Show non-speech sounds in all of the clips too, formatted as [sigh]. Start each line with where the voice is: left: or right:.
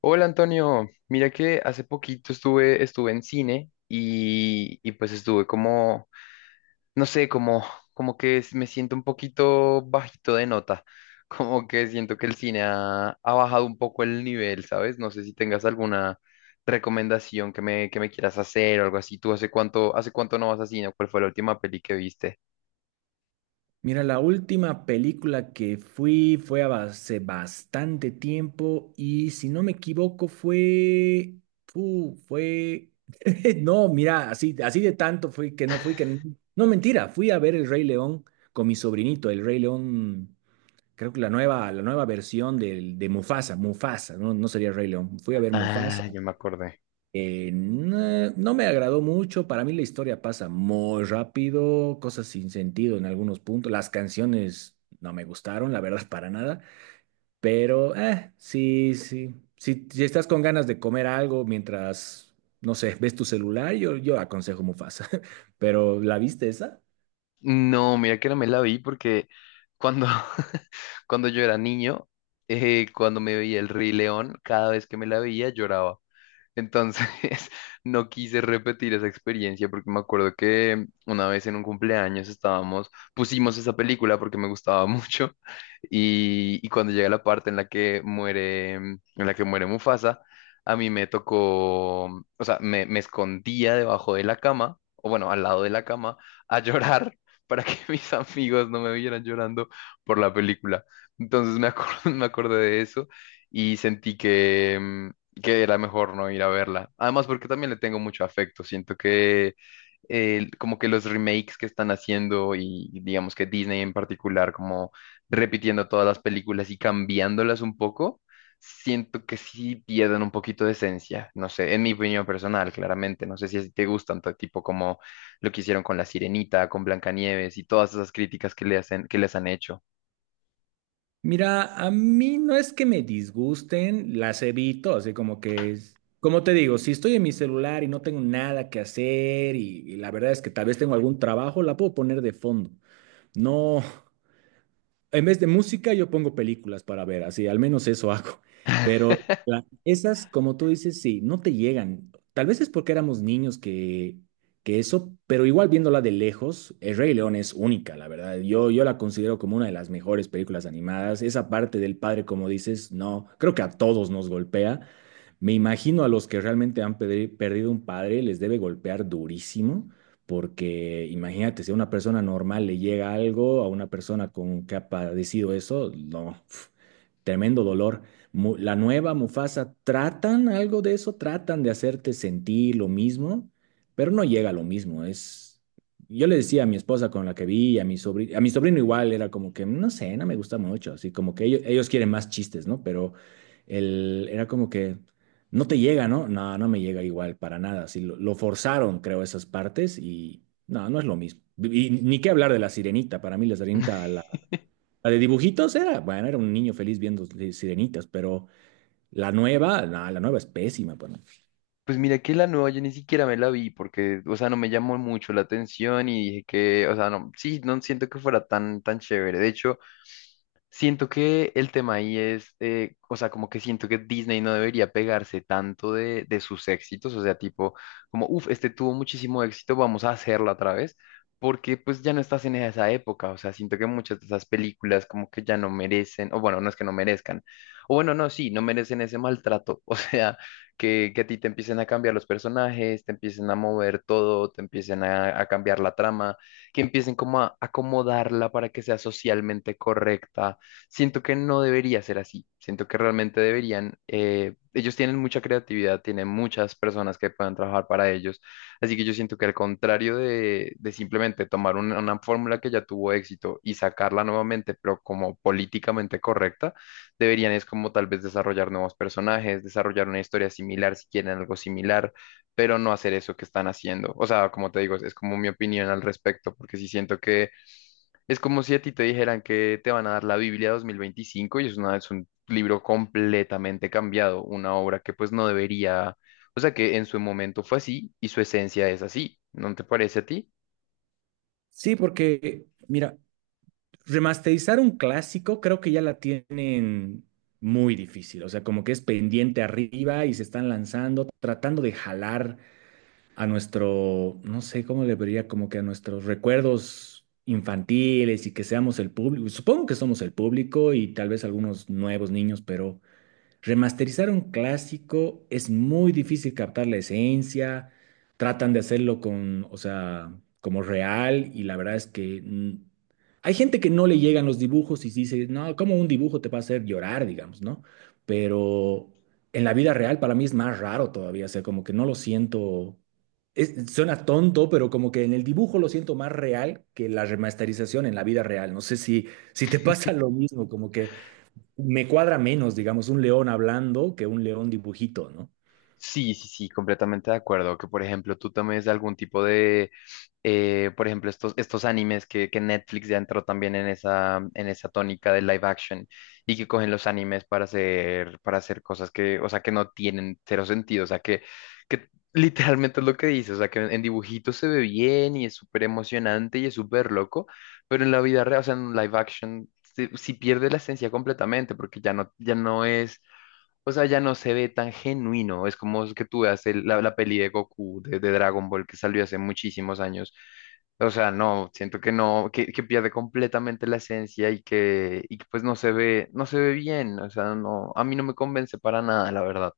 left: Hola Antonio, mira que hace poquito estuve en cine y pues estuve como, no sé, como, me siento un poquito bajito de nota. [laughs] Como que siento que el cine ha bajado un poco el nivel, ¿sabes? No sé si tengas alguna recomendación que me quieras hacer o algo así. ¿Tú hace cuánto no vas a cine? ¿Cuál fue la última peli que viste?
right: Mira, la última película que fui fue hace bastante tiempo y si no me equivoco fue... [laughs] No, mira, así, así de tanto fui que... No, mentira, fui a ver El Rey León con mi sobrinito, El Rey León, creo que la nueva versión de Mufasa, Mufasa, no, no sería Rey León, fui a ver Mufasa.
left: Ah, yo me acordé.
right: No, no me agradó mucho. Para mí la historia pasa muy rápido, cosas sin sentido en algunos puntos, las canciones no me gustaron, la verdad, [laughs] para nada, pero sí, sí, si, si estás con ganas de comer algo mientras, no sé, ves tu celular, yo aconsejo Mufasa, [laughs] pero ¿la viste esa?
left: No, mira que no me la vi porque cuando, [laughs] cuando yo era niño, cuando me veía el Rey León, cada vez que me la veía lloraba. Entonces, [laughs] no quise repetir esa experiencia porque me acuerdo que una vez en un cumpleaños estábamos, pusimos esa película porque me gustaba [laughs] mucho y cuando llega la parte en la que muere, en la que muere Mufasa, a mí me tocó, o sea, me escondía debajo de la cama, o bueno, al lado de la cama, a [laughs] llorar para que [laughs] mis amigos no me vieran llorando por la película. Entonces [laughs] me acordé de eso y sentí que, que era mejor no ir a verla. Además, porque también le tengo mucho afecto. Siento que como que los remakes que están haciendo y digamos que Disney en particular, como repitiendo todas las películas y cambiándolas un poco, siento que sí pierden un poquito de esencia. No sé, en mi opinión personal, claramente. No sé si a te gustan, todo tipo como lo que hicieron con La Sirenita, con Blancanieves y todas esas críticas que le hacen, que les han hecho.
right: Mira, a mí no es que me disgusten, las evito, así como que es, como te digo, si estoy en mi celular y no tengo nada que hacer y la verdad es que tal vez tengo algún trabajo, la puedo poner de fondo. No, en vez de música, yo pongo películas para ver, así, al menos eso [laughs] hago. Pero
left: [laughs]
right: esas, como tú dices, sí, no te llegan. Tal vez es porque éramos niños que eso, pero igual viéndola de lejos, El Rey León es única, la verdad. Yo la considero como una de las mejores películas animadas. Esa parte del padre, como dices, no, creo que a todos nos golpea. Me imagino a los que realmente han perdido un padre, les debe golpear durísimo, porque imagínate, si a una persona normal le llega algo, a una persona con que ha padecido eso, no, pf, tremendo dolor. La nueva Mufasa, tratan algo de eso, tratan de hacerte sentir lo mismo, pero no llega a lo mismo. Es, yo le decía a mi esposa con la que vi, a mi sobrino igual, era como que, no sé, no me gusta mucho, así como que ellos quieren más chistes, ¿no? Pero el, era como que... No te llega, ¿no? No, no me llega igual para nada. Sí, lo forzaron, creo, esas partes y no, no es lo mismo. Y ni qué hablar de la sirenita. Para mí la sirenita, la de dibujitos era, bueno, era un niño feliz viendo sirenitas, pero la nueva, no, la nueva es pésima para mí.
left: Pues mira que la nueva yo ni siquiera me la vi porque, o sea, no me llamó mucho la atención y dije que, o sea, no, sí, no siento que fuera tan, tan chévere. De hecho, siento que el tema ahí es, o sea, como que siento que Disney no debería pegarse tanto de sus éxitos, o sea, tipo, como, uff, este tuvo muchísimo éxito, vamos a hacerlo otra vez, porque pues ya no estás en esa época, o sea, siento que muchas de esas películas como que ya no merecen, o bueno, no es que no merezcan, o bueno, no, sí, no merecen ese maltrato, [laughs] o sea, que a ti te empiecen a cambiar los personajes, te empiecen a mover todo, te empiecen a cambiar la trama, que empiecen como a acomodarla para que sea socialmente correcta. Siento que no debería ser así. Siento que realmente deberían. Ellos tienen mucha creatividad, tienen muchas personas que puedan trabajar para ellos. Así que yo siento que al contrario de simplemente tomar una fórmula que ya tuvo éxito y sacarla nuevamente, pero como políticamente correcta, deberían es como tal vez desarrollar nuevos personajes, desarrollar una historia similar, si quieren algo similar, pero no hacer eso que están haciendo. O sea, como te digo, es como mi opinión al respecto, porque sí siento que es como si a ti te dijeran que te van a dar la Biblia 2025 y es una, es un libro completamente cambiado, una obra que pues no debería, o sea que en su momento fue así y su esencia es así, ¿no te parece a ti?
right: Sí, porque, mira, remasterizar un clásico creo que ya la tienen muy difícil. O sea, como que es pendiente arriba y se están lanzando, tratando de jalar a nuestro, no sé cómo le vería, como que a nuestros recuerdos infantiles y que seamos el público. Supongo que somos el público y tal vez algunos nuevos niños, pero remasterizar un clásico es muy difícil captar la esencia, tratan de hacerlo con, o sea, como real y la verdad es que hay gente que no le llegan los dibujos y sí dice, no, cómo un dibujo te va a hacer llorar, digamos, ¿no? Pero en la vida real para mí es más raro todavía, o sea, como que no lo siento, suena tonto, pero como que en el dibujo lo siento más real que la remasterización en la vida real. No sé si, si te pasa lo mismo, como que me cuadra menos, digamos, un león hablando que un león dibujito, ¿no?
left: Sí, sí, sí, completamente de acuerdo. Que por ejemplo tú tomes algún tipo de, por ejemplo, estos, estos animes que Netflix ya entró también en esa tónica de live action y que cogen los animes para hacer cosas que, o sea, que no tienen cero sentido. O sea, que [laughs] literalmente es lo que dices. O sea, que en dibujitos se ve bien y es súper emocionante y es súper loco, pero en la vida real, o sea, en live action, si si pierde la esencia completamente porque ya no, ya no es. O sea, ya no se ve tan genuino. Es como que tú veas la, la peli de Goku de Dragon Ball que salió hace muchísimos años. O sea, no, siento que no, que pierde completamente la esencia y que pues no se ve, no se ve bien. O sea, no, a mí no me convence para nada, la verdad.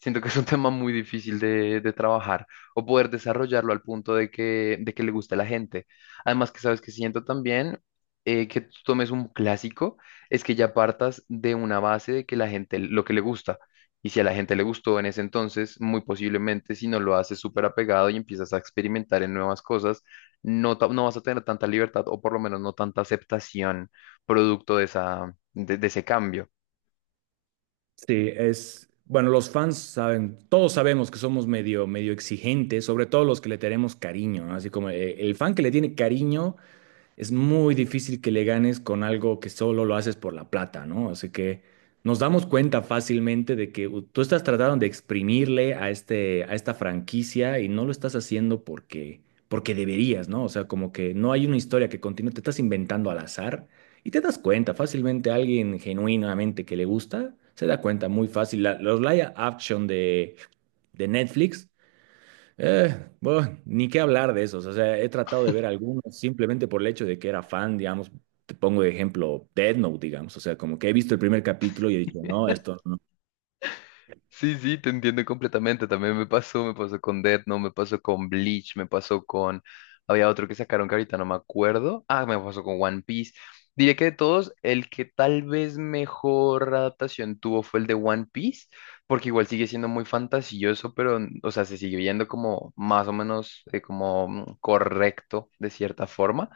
left: Siento que es un tema muy difícil de trabajar o poder desarrollarlo al punto de que le guste a la gente. Además que sabes que siento también que tú tomes un clásico, es que ya partas de una base de que la gente lo que le gusta. Y si a la gente le gustó en ese entonces, muy posiblemente si no lo haces súper apegado y empiezas a experimentar en nuevas cosas, no, no vas a tener tanta libertad o por lo menos no tanta aceptación producto de esa, de ese cambio.
right: Sí, es, bueno, los fans saben, todos sabemos que somos medio, medio exigentes, sobre todo los que le tenemos cariño, ¿no? Así como el fan que le tiene cariño es muy difícil que le ganes con algo que solo lo haces por la plata, ¿no? Así que nos damos cuenta fácilmente de que tú estás tratando de exprimirle a este, a esta franquicia y no lo estás haciendo porque, porque deberías, ¿no? O sea, como que no hay una historia que continúe, te estás inventando al azar y te das cuenta fácilmente alguien genuinamente que le gusta, se da cuenta muy fácil. Los live action de Netflix. Eh, bueno, ni qué hablar de esos. O sea, he tratado de ver algunos simplemente por el hecho de que era fan, digamos. Te pongo de ejemplo Death Note, digamos. O sea, como que he visto el primer capítulo y he dicho, no, esto no.
left: Sí, sí, te entiendo completamente. También me pasó con Death Note, me pasó con Bleach, me pasó con... Había otro que sacaron que ahorita no me acuerdo. Ah, me pasó con One Piece. Diría que de todos, el que tal vez mejor adaptación tuvo fue el de One Piece, porque igual sigue siendo muy fantasioso, pero, o sea, se sigue viendo como más o menos como correcto de cierta forma.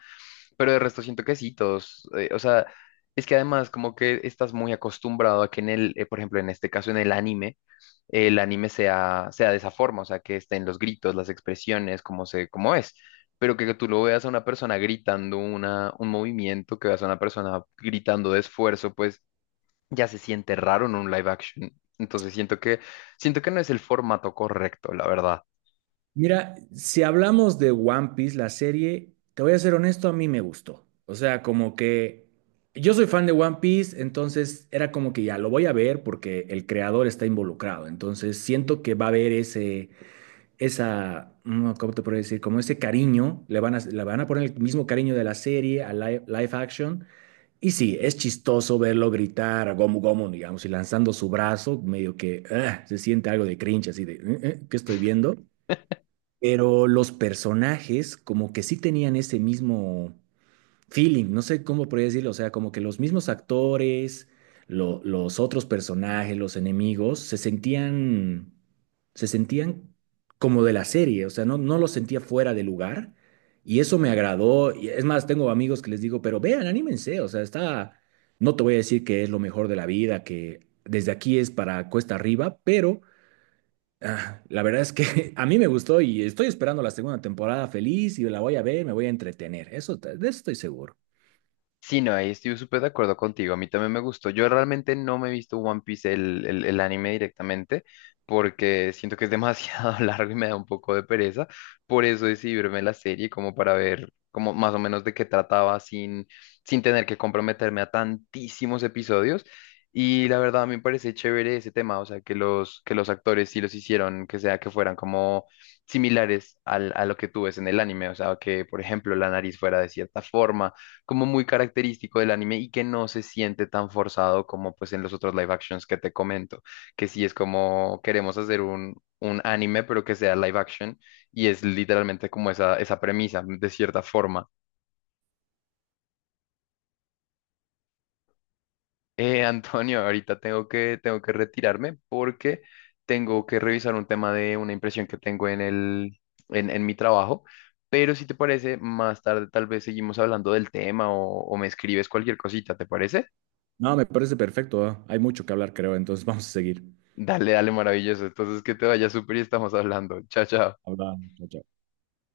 left: Pero de resto siento que sí, todos, o sea, es que además como que estás muy acostumbrado a que en el, por ejemplo, en este caso en el anime, el anime sea de esa forma, o sea, que estén los gritos, las expresiones, como se, como es, pero que, tú lo veas a una persona gritando una, un movimiento, que veas a una persona gritando de esfuerzo, pues ya se siente raro en un live action. Entonces siento que no es el formato correcto, la verdad.
right: Mira, si hablamos de One Piece, la serie, te voy a ser honesto, a mí me gustó. O sea, como que yo soy fan de One Piece, entonces era como que ya lo voy a ver porque el creador está involucrado. Entonces siento que va a haber ese ¿cómo te puedo decir? Como ese cariño, le van a poner el mismo cariño de la serie a live, action. Y sí, es chistoso verlo gritar a Gomu Gomu, digamos, y lanzando su brazo, medio que ah, se siente algo de cringe, así de, ¿qué estoy viendo?" Pero los personajes como que sí tenían ese mismo feeling, no sé cómo podría decirlo, o sea, como que los mismos actores, los otros personajes, los enemigos, se sentían como de la serie, o sea, no, no los sentía fuera de lugar y eso me agradó. Y es más, tengo amigos que les digo, pero vean, anímense, o sea, está, no te voy a decir que es lo mejor de la vida, que desde aquí es para cuesta arriba, pero... La verdad es que [laughs] a mí me gustó y estoy esperando la segunda temporada feliz y la voy a ver, me voy a entretener. Eso, de eso estoy seguro.
left: Sí, no, ahí estoy súper de acuerdo contigo. A mí también me gustó. Yo realmente no me he visto One Piece, el, el anime directamente, porque siento que es demasiado [laughs] largo y me da un poco de pereza. Por eso decidí verme la serie como para ver como más o menos de qué trataba sin, sin tener que comprometerme a tantísimos episodios. Y la verdad, a mí me parece chévere ese tema, o sea, que los actores sí los hicieron, que sea que fueran como similares a lo que tú ves en el anime, o sea, que por ejemplo la nariz fuera de cierta forma como muy característico del anime y que no se siente tan forzado como pues en los otros live actions que te comento, que sí es como queremos hacer un anime pero que sea live action y es literalmente como esa premisa de cierta forma. Antonio, ahorita tengo que retirarme porque tengo que revisar un tema de una impresión que tengo en el, en mi trabajo. Pero si te parece, más tarde tal vez seguimos hablando del tema o me escribes cualquier cosita, ¿te parece?
right: No, me parece perfecto. Hay mucho que hablar, creo. Entonces vamos a seguir.
left: Dale, dale, maravilloso. Entonces, que te vaya súper y estamos hablando. Chao, chao.
right: Hablando. Chao, chao.